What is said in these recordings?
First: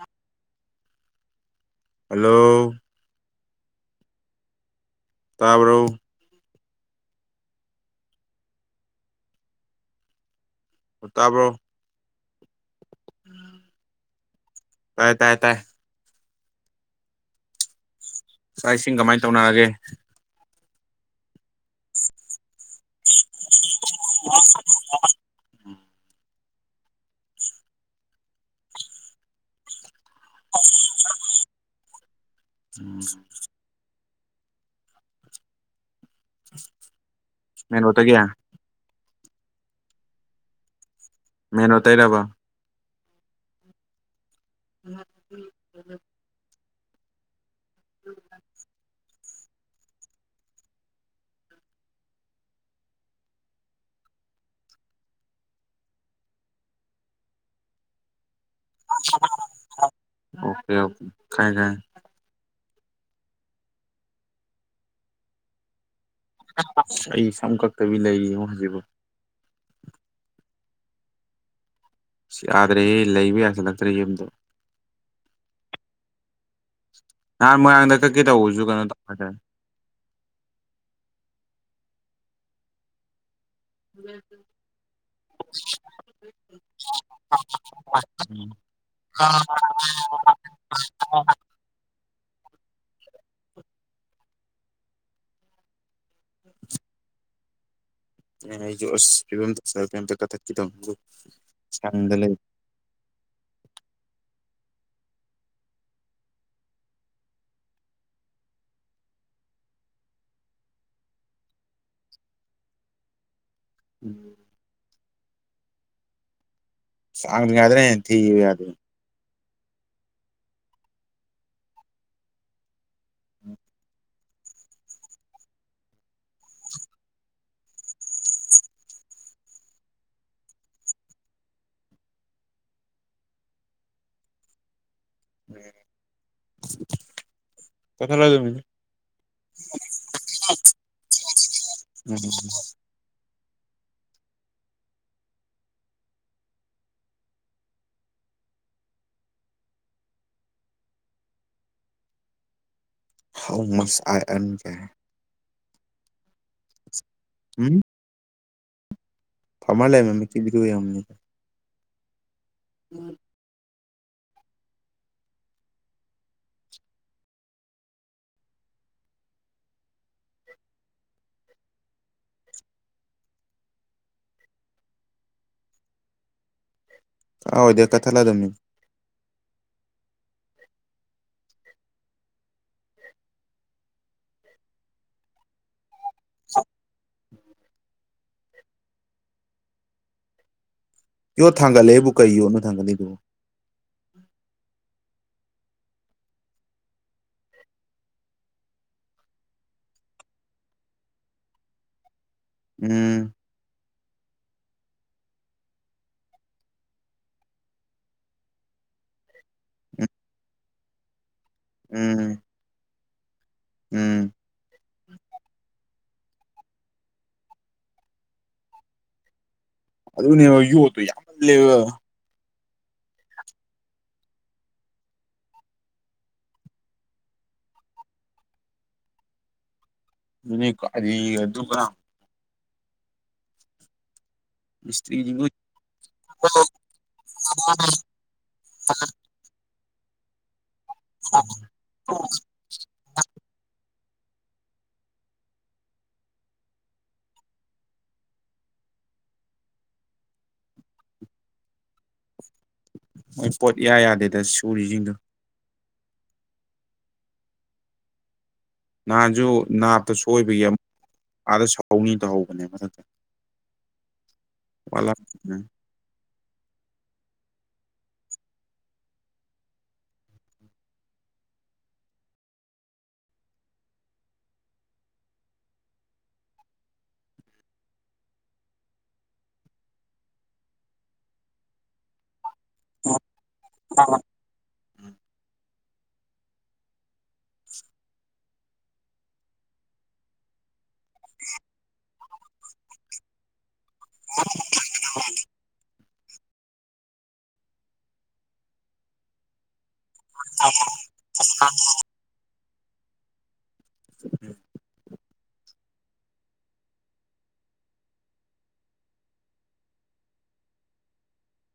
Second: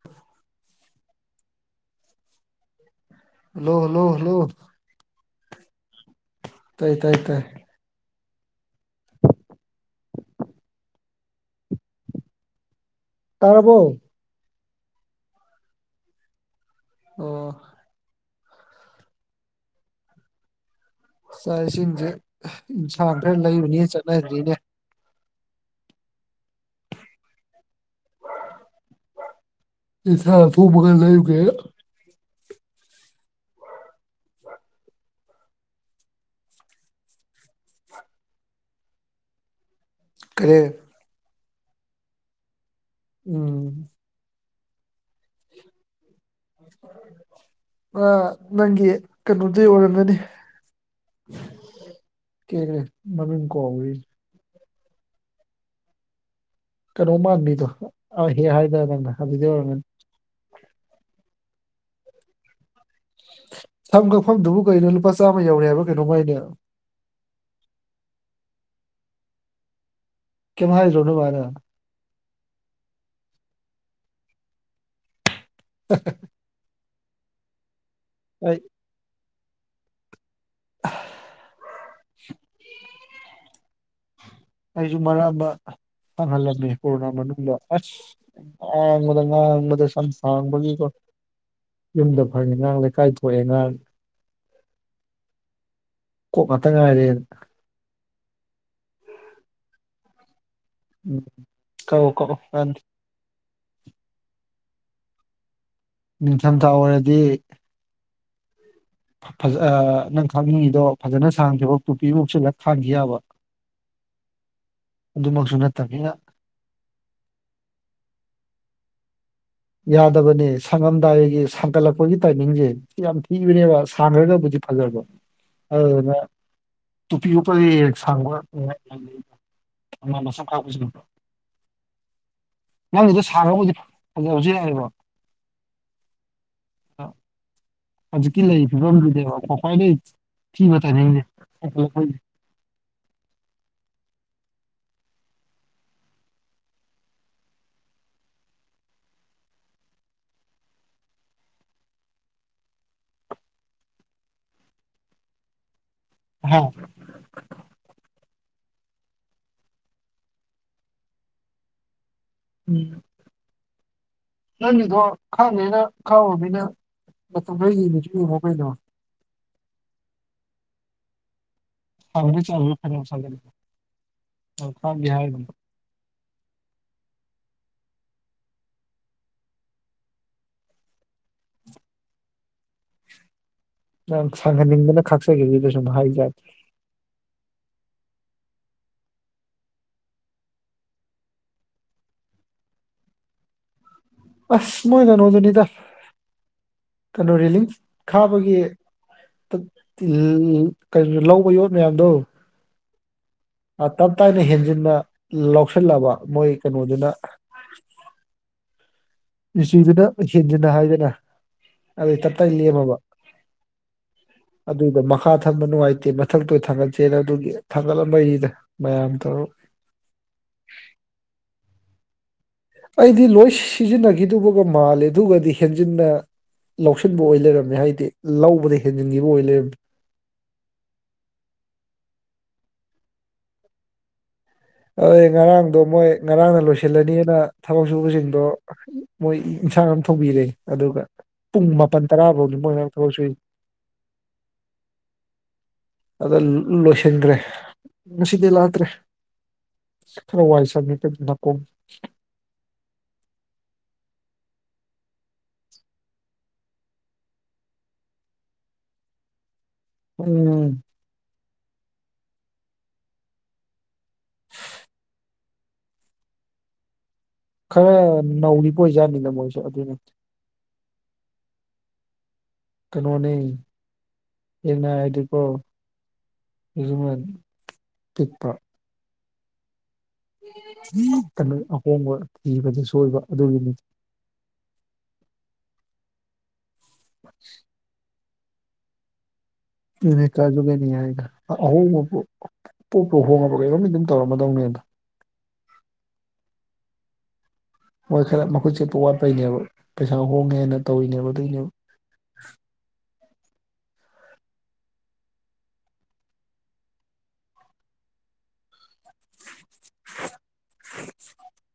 ꯑ [unintelligible] hello hello hello hello ꯇꯥꯕꯔꯣ ꯇꯥꯏ ꯇꯥꯏ ꯇꯥꯏ ꯇꯥꯕ꯭ꯔꯣ ꯇꯥꯔꯕꯣ ꯇꯥꯏ ꯇꯥꯏ ꯇꯥꯏ ꯑꯣ ꯆꯥꯛ ꯏꯁꯤꯡ ꯀꯃꯥꯏꯅ ꯇꯧꯅꯔꯒꯦ ꯆꯥꯛ ꯏꯁꯤꯡꯁꯦ ꯏꯟꯁꯥꯡ ꯈꯔ ꯂꯩꯕꯅꯦꯅ ꯆꯠꯅꯈꯔ꯭ꯤꯅꯦ ꯏꯟꯁꯥꯡ ꯑꯊꯣꯡꯕ ꯈꯔ ꯂꯩꯔꯨꯒꯦꯅ ꯎꯝ ꯀꯩꯅꯣꯗꯒꯤ ꯀꯔꯤ ꯃꯦꯦꯟꯣ ꯇꯥꯏꯔꯔꯕ ꯎꯝ ꯎꯝ ꯎꯝ ꯑ ꯅꯪꯒꯤ ꯀꯩꯅꯣꯗꯤ ꯑꯣꯏꯔꯝꯒꯅꯤ ꯀꯩ ꯀꯦ ꯃꯃꯤꯡ ꯀꯧꯔꯤ ꯀꯩꯅꯣ ꯃꯥꯟꯕꯤꯗꯣ ꯑ ꯍꯦꯛ ꯍꯥꯏꯗꯔ ꯅꯪꯅ ꯑꯗꯨꯗꯤ ꯑꯣꯏꯔꯝꯒꯅꯤ ꯑꯣꯀꯦ ꯑꯣꯦ ꯊꯥꯏꯖꯥꯏ ꯁꯝ ꯀꯛꯐꯝꯗꯨꯕꯨ ꯀꯩꯅꯣ ꯂꯨꯄꯥ ꯆꯥꯝꯃ ꯌꯧꯔꯦ ꯍꯥꯏꯕ ꯀꯩꯅꯣ ꯃꯥꯏꯅꯦꯕ ꯑꯩ ꯁꯝ ꯀꯛꯇꯕꯤ ꯂꯩꯔꯤꯉꯣ ꯍꯧꯖꯤꯛꯕꯨ ꯀ ꯃꯥꯦꯁꯨꯣꯅꯅꯨꯡ ꯃꯥꯦꯅ ꯌꯥꯗ꯭ꯔꯦꯍ ꯂꯩꯕ ꯌꯥꯁꯤꯜꯂꯛꯇ꯭ꯔꯦ ꯌꯨꯝꯗꯣ ꯍ ꯅꯍꯥꯟ ꯃꯣꯏꯥꯡꯗ ꯀꯩꯀꯩ ꯑꯩ ꯇꯧꯕꯔꯁꯨ ꯀꯩꯅꯣ ꯇꯧꯗꯔꯦ [inaudible] ꯎꯝ ꯍꯝ ꯑꯩꯁꯨ ꯃꯔꯥꯕ ꯐꯪꯍꯜꯂꯝꯃꯦ ꯀꯣꯔꯣꯅꯥ ꯃꯅꯨꯡꯗ ꯑꯁ ꯎꯝ ꯑ ꯃꯗꯪ ꯃꯗ ꯁ ꯍꯕꯒꯤꯀꯣ ꯌꯨꯝꯗ ꯐꯪꯉꯦ ꯑꯥꯡ ꯂꯩꯀꯥꯏ ꯊꯣꯛꯑꯦ ꯉꯥꯡ ꯃ ꯃꯇꯝꯪ ꯉꯥꯏꯔꯦ ꯑꯩꯁꯨ ꯑꯁ ꯐꯤꯕꯝꯗ ꯀꯩꯝꯇ ꯀꯊꯠꯈꯤꯗꯕ ꯎꯝ ꯀꯧꯑꯣ ꯀꯛꯑꯣ ꯅꯤꯡꯊꯝꯊꯥ ꯑꯣꯏꯔꯗꯤ ꯐꯖ ꯅꯪ ꯈꯥꯡꯅꯤꯡꯉꯤꯗꯣ ꯐꯖꯅ ꯁꯥꯡꯈꯤꯕꯈꯤꯕ ꯇꯨꯄꯤꯐꯥꯎꯁꯨꯂꯛ ꯈꯥꯡꯈꯤ ꯌꯥꯕ ꯎꯝ ꯑꯗꯨꯃꯛꯁꯨ ꯅꯠꯇꯝꯅꯤꯅ [unintelligible] ꯍꯦꯟꯅꯥ ꯊꯤꯌꯦ ꯌꯥꯗꯦ ꯌꯥꯗꯕꯅꯦ ꯁꯪꯉꯝꯗꯥꯏꯒꯤ ꯁꯥꯡꯒꯠꯂꯛꯄꯒꯤ ꯇꯥꯏꯃꯤꯡꯖꯦ ꯁꯤ ꯌꯥꯝ ꯊꯤꯕꯅꯦꯕ ꯁꯥꯡꯈ꯭ꯔꯒꯕꯨꯗꯤ ꯐꯖꯕ ꯑꯗꯨꯗꯨꯅ ꯇꯣꯄꯤ ꯎꯞꯄ [unintelligible] [unintelligible] ꯅꯪꯒꯤꯗꯣ ꯁꯥꯡꯕ ꯍꯧꯖꯤꯛ ꯌꯥꯔꯤꯕ ꯍꯧꯖꯤꯛꯀꯤ ꯂꯩꯔꯤ [unintelligible] ꯐꯤꯕꯝꯗꯨꯅꯦꯕ ꯈ꯭ꯋꯥꯏꯗꯒꯤ ꯊꯤꯕ ꯇꯥꯏꯃꯤꯡꯁꯦ ꯁꯥꯡꯒꯠꯂꯛꯄꯩ [unintelligible] ꯍꯥꯎ ꯃꯁ ꯑꯥꯏ ꯑꯦꯝ [unintelligible] ꯍꯥ ꯎꯝ ꯐꯥꯃꯔ ꯂꯥꯏꯔꯦꯟ ꯃꯃꯤꯠꯀꯤ ꯕꯤꯗꯤꯌꯣ ꯌꯦꯡꯉꯝꯃꯤꯅꯤ꯫ ꯎꯝ ꯅꯪꯒꯤꯗꯣ ꯈꯪꯗꯦꯅ ꯈꯥꯎꯔꯨꯒꯤꯅꯨ ꯃꯇꯝ ꯈꯔ ꯌꯦꯡꯒꯦꯁꯨ ꯌꯦꯡꯉꯣ ꯀꯩꯅꯣ꯫ [unintelligible] [unintelligible] ꯌꯥꯝ ꯁꯥꯡꯍꯟꯅꯤꯡꯗꯅ ꯈꯥꯛꯆꯒꯤꯕꯗꯨꯗ ꯁꯨꯝ ꯍꯥꯏꯔꯤꯖꯥꯠꯅꯤ꯫ [unintelligible] ꯀꯣ ꯊꯥꯡꯒꯠꯂꯦꯕꯨ ꯀꯩ ꯌꯣꯠ ꯅꯣ ꯊꯥꯡꯒꯠꯂꯤꯕꯨ? ꯑꯁ ꯃꯣꯏ ꯀꯩꯅꯣꯗꯨꯅꯤꯗ ꯀꯩꯅꯣ ꯔꯦꯂꯤꯡ ꯈꯥꯕꯒꯤ ꯀꯩꯅ ꯂꯧꯕ ꯌꯣꯠ ꯃꯌꯥꯝꯗꯣ ꯎꯝ ꯇꯞ ꯇꯥꯏꯅ ꯍꯦꯟꯖꯤꯟꯅ ꯂꯧꯁꯤꯜꯂꯕ ꯃꯣꯏ ꯀꯩꯅꯣꯗꯨꯅ ꯃꯤꯁꯇ꯭ꯔꯤꯗꯨꯅ ꯎꯝ ꯍꯦꯟꯖꯤꯟꯅ ꯍꯥꯏꯗꯅ ꯑꯗꯩ ꯎꯝ ꯇꯞꯇꯥꯏ ꯂꯦꯝꯃꯕ꯫ ꯎꯝ ꯑꯗꯨꯏꯗꯣ ꯃꯈꯥ ꯊꯝꯕ ꯅꯨꯡꯉꯥꯏꯇꯦ ꯃꯊꯛꯇ ꯑꯣꯏ ꯊꯥꯡꯒꯠꯁꯦꯅ ꯑꯗꯨꯒꯤ ꯊꯥꯡꯒꯠꯂꯝꯕꯩꯅꯤꯗ꯫ ꯃꯌꯥꯝ ꯇꯧꯔ ꯑꯗꯨꯅꯦꯕ ꯌ‌ꯣꯠꯇ‌ꯣ ꯌꯥꯝ ꯂꯩꯕ ꯑꯩꯗꯤ ꯂꯣꯏ ꯁꯤꯖꯤꯟꯅꯒꯤꯗꯨꯕꯒ ꯃꯥꯜꯂꯦ ꯑꯗꯨꯒꯗꯤ ꯍꯦꯟꯖꯤꯟꯅ ꯂꯧꯁꯤꯟꯕ ꯑꯣꯏ ꯂꯩꯔꯝꯃꯦ ꯍꯥꯏꯗꯤ ꯂꯧꯕꯗ ꯍꯦꯟꯖꯤꯟꯒꯤꯕ ꯑꯣꯏ ꯂꯩꯔꯝꯃꯦ꯫ [unintelligible] ꯑꯩ ꯃꯤꯁꯇ꯭ꯔꯤꯁꯤꯡꯗꯣ ꯉꯔꯥꯡꯗꯣ ꯃꯣꯏ ꯉꯔꯥꯡꯅ ꯂꯣꯏꯁꯤꯜꯂꯅꯤꯅ ꯊꯕꯛ ꯁꯨꯕꯁꯤꯡꯗꯣ ꯃꯣꯏ ꯏꯟꯁꯥꯡ ꯑꯃ ꯊꯣꯡꯕꯤꯔꯦ ꯑꯗꯨꯒ ꯄꯨꯡ ꯃꯥꯄꯜ ꯇꯔꯥ ꯐꯧꯅꯤ ꯃꯣꯏꯅ ꯉꯔꯥꯡ ꯊꯕꯛ ꯁꯨꯏꯁꯤ꯫ ꯑꯗ ꯂꯣꯏꯁꯤꯟꯒ꯭ꯔꯦ ꯉꯁꯤꯗꯤ ꯂꯥꯛꯇ꯭ꯔꯦ꯫ ꯈꯔ ꯋꯥꯏ ꯁꯪꯉꯤ ꯅꯥꯀꯣꯡ ꯍꯣꯏ ꯄꯣꯠ ꯏꯌꯥ ꯌꯥꯗꯦꯗ ꯁꯨꯔꯤꯁꯤꯡꯗꯣ꯫ ꯅꯍꯥꯟꯖꯨ ꯅꯥꯞꯇ ꯁꯣꯏꯕꯒꯤ ꯎꯝ ꯑꯃꯨꯛ ꯑꯥꯗ ꯁꯍꯧꯅꯤ ꯇꯧꯍꯧꯕꯅꯦ ꯃꯊꯛꯇ꯫ [unintelligible] ꯈꯔ ꯅꯧꯔꯤꯕ ꯑꯣꯏꯖꯥꯠꯅꯤꯅ ꯃꯣꯏꯖꯨ ꯑꯗꯨꯅꯅꯤ꯫ ꯀꯩꯅꯣꯅꯦ ꯌꯦꯡꯅꯔꯗꯤꯀꯣ ꯑꯩꯖꯨ ꯃꯥꯜꯂꯤ ꯄꯤꯛꯄ ꯀꯩꯅꯣ ꯑꯍꯣꯡꯕ ꯊꯤꯕꯗꯁꯦꯏꯕ ꯑꯗꯨꯒꯤꯅꯤ꯫ [unintelligible] [unintelligible] ꯑꯍꯣꯡꯕ ꯄꯣꯠ ꯄꯣꯠꯄꯨ ꯍꯣꯡꯉꯕ ꯀꯩꯅꯣꯝꯗꯤ ꯑꯗꯨꯝ ꯇꯧꯔꯝꯃꯗꯧꯅꯦꯗꯣ꯫ ꯃꯣꯏ ꯈꯔ ꯃꯈꯨꯠ ꯆꯦꯠꯄ ꯋꯥꯠꯄꯩꯅꯦꯕ ꯄꯩꯁꯥ ꯍꯣꯡꯉꯦꯅ ꯇꯧꯔꯤꯅꯦꯕ ꯑꯗꯨꯏꯅꯦꯕ꯫ [unintelligible] [unintelligible]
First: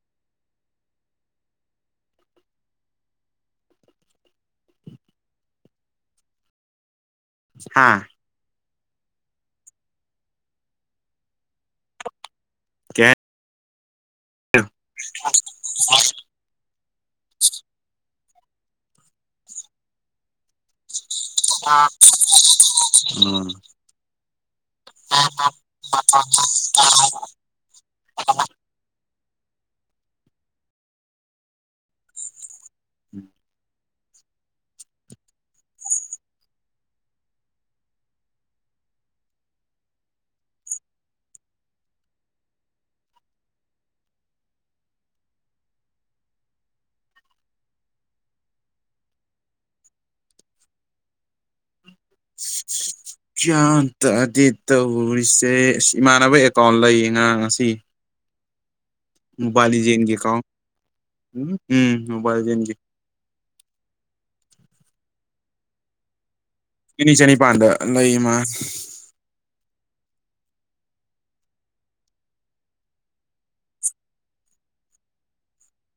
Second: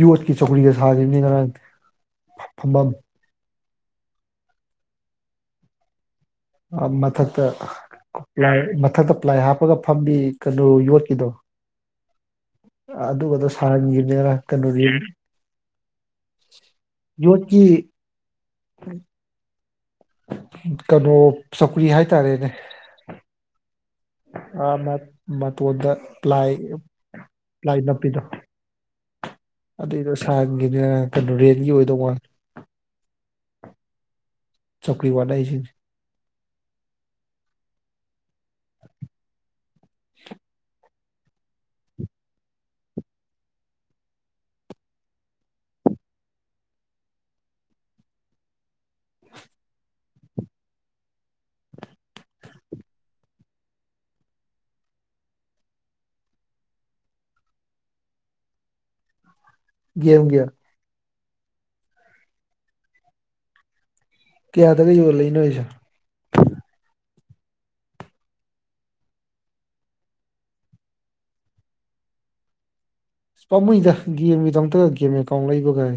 ꯌꯣꯠꯀꯤ ꯆꯧꯀ꯭ꯔꯤꯗ ꯁꯥꯔꯤꯕꯅꯤ ꯉꯔꯥꯡ ꯐꯝꯕꯝ꯫ ꯑꯥ ꯃꯊꯛꯇ ꯍꯥ ꯃꯊꯛꯇ ꯄ꯭ꯂꯥꯏ ꯍꯥꯞꯄꯒ ꯐꯝꯕꯤ ꯀꯩꯅꯣ ꯌꯣꯠꯀꯤꯗꯣ ꯑꯥ ꯀꯩ ꯑꯗꯨꯒꯗꯣ ꯁꯥꯍꯟꯒꯤꯕꯅꯤ ꯉꯔꯥꯡ ꯀꯩꯅꯣꯒꯤ [unintelligible] ꯌ‌‌ꯣꯠꯀꯤ ꯀꯩꯅꯣ ꯁꯧꯀ꯭ꯔꯤ ꯍꯥꯏꯇꯥꯔꯦꯅꯦ꯫ ꯎꯝ ꯑ ꯃ ꯑꯣꯗ ꯄ꯭ꯂꯥꯏ ꯄꯥꯏ ꯅꯄꯤꯗꯣ꯫ ꯑꯗꯨꯏꯗꯣ ꯁꯥꯡꯒꯤꯅꯤꯅ ꯀꯩꯅꯣ ꯔꯦꯟꯒꯤ ꯑꯣꯏꯗꯧ ꯃꯥꯜꯂ‌ꯦ꯫ ꯎꯝ꯫ ꯆꯧꯀ꯭ꯔꯤ ꯋꯥꯅꯩꯖ‌ꯤꯅꯤ꯫ [unintelligible] ꯁꯤ ꯁꯤ ꯁꯤꯠ ꯀ꯭ꯌꯥꯟ ꯇꯗꯦꯠ ꯇꯧꯔꯤꯁꯦ ꯏꯃꯥꯟꯅꯕ ꯑꯦꯀꯥꯎꯟ ꯂꯩꯌꯦ ꯉꯔꯥꯡ ꯉꯁꯤ꯫ ꯃꯣꯕꯥꯏꯜ ꯂꯤꯖꯦꯟꯒꯤ ꯑꯦꯀꯥꯎꯟ ꯒꯦꯝꯒꯤ ꯎꯝ ꯃꯣꯕꯥꯏꯜ ꯂꯤꯖꯦꯟꯒꯤ ꯀꯌꯥꯗꯒ ꯌꯣꯜꯂ ꯂꯩꯅꯔꯤꯖꯦ꯫ ꯆꯤꯅꯤ ꯆꯅꯤꯄꯥꯟꯗ ꯂꯩ ꯃꯥ꯫ ꯑ ꯄꯥꯝꯃꯨꯗ ꯒꯦꯝꯒꯤꯗꯃꯛꯇ ꯒꯦꯝ ꯑꯦꯀꯥꯎꯟ ꯂꯩꯕꯒꯥꯏ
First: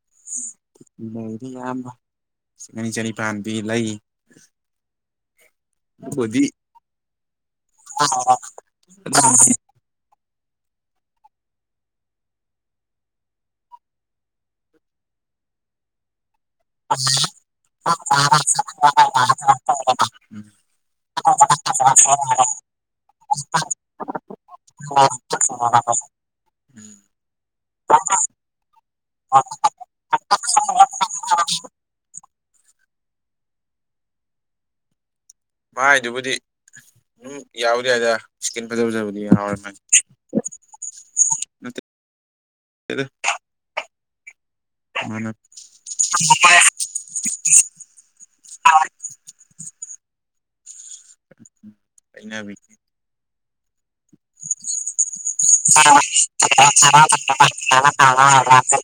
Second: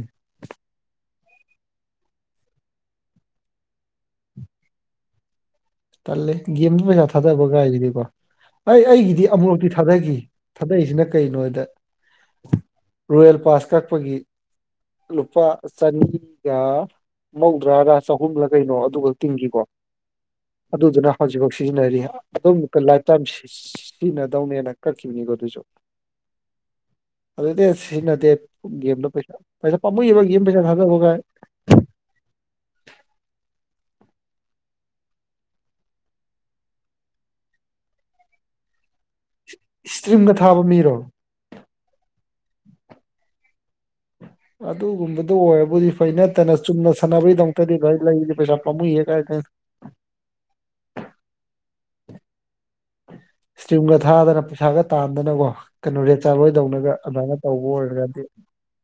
ꯂꯩꯔꯤ ꯑꯌꯥꯝꯕꯁꯤꯡ ꯑꯅꯤ ꯆꯅꯤꯄꯥꯟꯗꯤ ꯂꯩ ꯇꯜꯂꯦ ꯑꯗꯨꯕꯨꯗꯤ ꯒꯦꯝꯁꯨ ꯄꯩꯁꯥ ꯊꯥꯗꯕ ꯀꯥꯏꯒꯤꯗꯤꯀꯣ ꯑꯩ ꯑꯩꯒꯤꯗꯤ ꯑꯗꯨꯝ ꯑꯃꯨꯨꯔꯛꯇꯤ ꯊꯥꯗꯈꯤ ꯊꯥꯗꯏꯁꯤꯅ ꯀꯩꯅꯣ ꯍꯥꯏꯗ ꯔꯣꯌꯦꯜ ꯄꯥꯁ ꯀꯛꯄꯒꯤ ꯂꯨꯄꯥ ꯆꯅꯤꯒ ꯃꯧꯗ꯭ꯔꯥꯒ ꯆꯍꯨꯝꯂ ꯀꯩꯅꯣ ꯑꯗꯨꯒ ꯇꯤꯡꯈꯤꯀꯣ ꯋ ꯑ ꯑꯗꯨꯗꯨꯅ ꯍꯧꯖꯤꯛꯐꯥꯎ ꯁꯤꯖꯤꯟꯅꯔꯤ ꯑꯗꯨꯝ ꯂꯥꯏꯐ ꯇꯥꯏꯝ ꯁꯤꯖꯤꯟꯅꯗꯧꯅꯦꯅ ꯀꯛꯈꯤꯕꯅꯤꯀꯣ ꯑꯗꯨꯁꯨ [unintelligible] [unintelligible] [unintelligible] ꯑꯗꯨꯗꯤ ꯁꯤꯖꯤꯟꯅꯗꯦ ꯒꯦꯝꯗꯣ ꯄꯩꯁꯥ ꯄꯩꯁꯥ ꯄꯥꯝꯃꯏꯕ ꯒꯦꯝ ꯄꯩꯁꯥ ꯊꯥꯗꯣꯛꯑꯒ ꯃꯥꯏꯗꯨꯕꯨꯗꯤ ꯑꯗꯨꯝ ꯌꯥꯕꯨꯗꯤ ꯌꯥꯏꯗ꯫ ꯏꯁꯀꯤꯟ ꯐꯖ ꯐꯖꯕꯗꯤ ꯌꯥꯍꯧꯋ‌ꯦ ꯃꯥꯏ ꯏꯁꯇ꯭ꯔꯤꯝꯒ ꯊꯥꯕ ꯃꯤꯔꯣ ꯐꯗ ꯑꯗꯨꯒꯨꯝꯕꯗꯨ ꯑꯣꯏꯔꯕꯨꯗꯤ ꯐꯩ ꯅꯠꯇꯅ ꯆꯨꯝꯅ ꯁꯥꯟꯅꯕꯩꯗꯃꯛꯇꯗꯤ ꯚꯥꯏ ꯂꯩꯗꯤ ꯄꯩꯁꯥ ꯄꯥꯝꯃꯨꯏꯌꯦ ꯀꯥꯏꯗꯅ ꯑꯩꯅ ꯏꯁꯇ꯭ꯔꯤꯝꯒ ꯊꯥꯗꯅ ꯄꯩꯁꯥꯒ ꯇꯥꯟꯗꯅꯀꯣ꯫ ꯆꯣ ꯀꯩꯅꯣ ꯔꯦꯠ ꯆꯥꯕꯣꯏꯗꯧꯅꯒ ꯑꯗꯨꯃꯥꯏꯅ ꯆꯥꯔꯔꯅ ꯇꯧꯕ ꯑꯣꯏꯔꯒꯗꯤ ꯀꯥꯗ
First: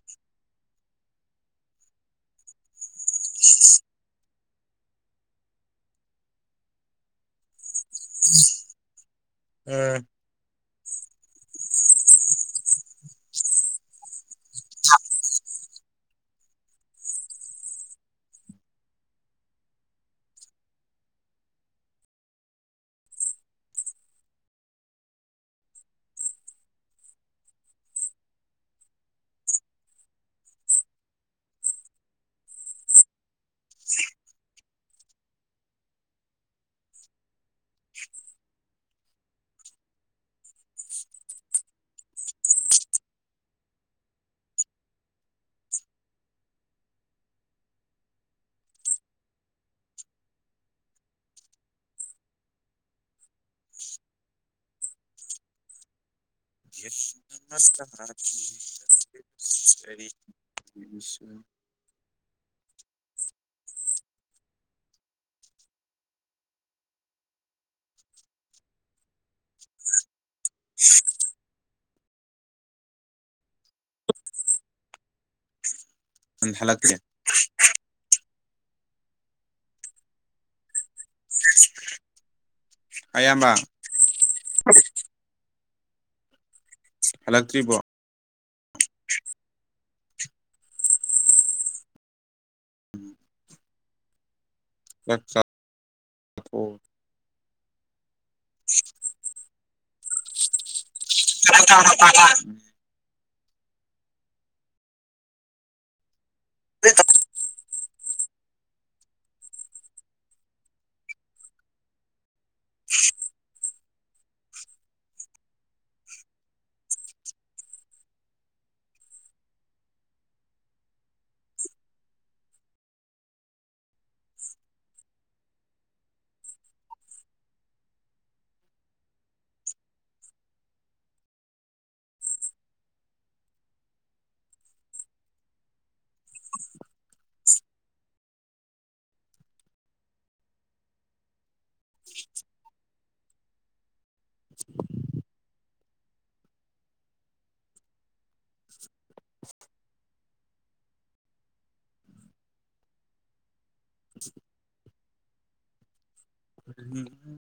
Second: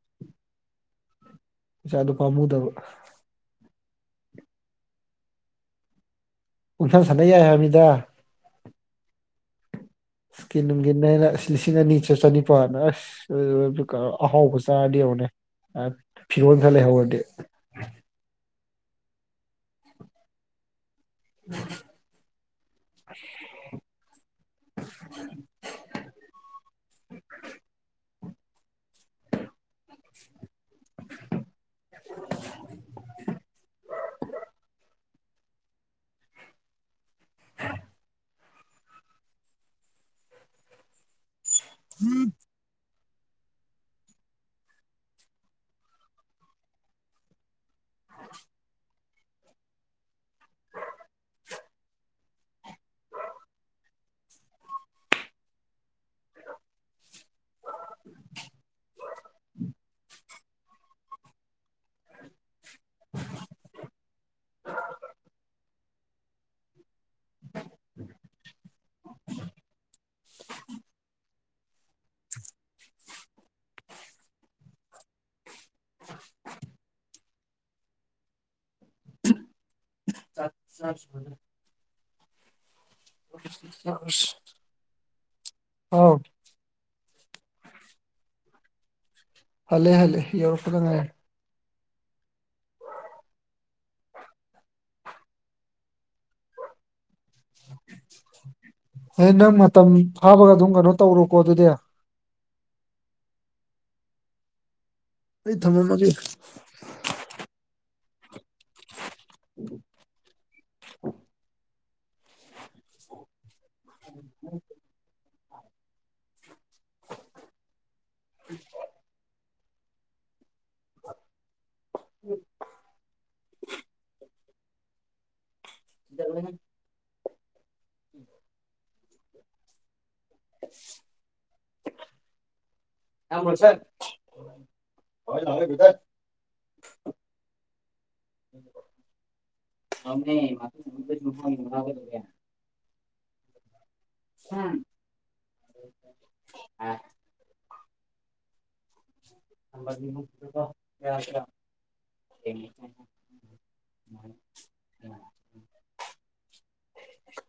ꯏꯆꯥꯗꯨ ꯄꯥꯝꯃꯨꯗꯕ [unintelligible] ꯎꯟꯁꯥꯡ ꯁꯥꯟꯅꯩ ꯌꯥꯏ ꯍꯥꯏꯃꯤꯗ ꯎꯝ ꯏꯁꯀꯤꯟ ꯅꯨꯡꯒꯤ ꯑ ꯂꯤꯁꯤꯡ ꯑꯅꯤ ꯆ ꯆꯅꯤꯄꯥꯟꯅ ꯑꯁ ꯑꯗꯨ ꯑꯍꯥꯎꯕ ꯆꯥꯔꯗꯤ ꯍꯧꯧꯛꯅꯦ ꯐꯤꯔꯣꯟ ꯈ ꯂꯩꯍꯧꯔꯗꯤ꯫ ꯎꯝ [unintelligible] [unintelligible] ꯎꯝ ꯑ [unintelligible] [unintelligible] ꯎꯝ ꯍꯜꯂꯥꯛꯇꯦ ꯁꯥꯐ ꯁꯃꯅ ꯑꯌꯥꯝꯕ ꯑꯣ ꯍꯜꯂꯛꯇ꯭ꯔꯤꯕꯣ ꯍꯂꯦ ꯍꯂꯦ ꯌꯧꯔꯛꯄꯗ ꯉꯥꯏꯔꯤ꯫ [unintelligible] ꯍ ꯅꯪ ꯃꯇꯝ ꯐꯥꯕꯒ ꯑꯗꯨꯝ ꯀꯩꯅꯣ ꯇꯧꯔꯣ [unintelligible] ꯑꯩ ꯊꯝꯃꯝꯃꯒꯤ [unintelligible] [unintelligible] [unintelligible] [unintelligible] [unintelligible] [unintelligible] [unintelligible]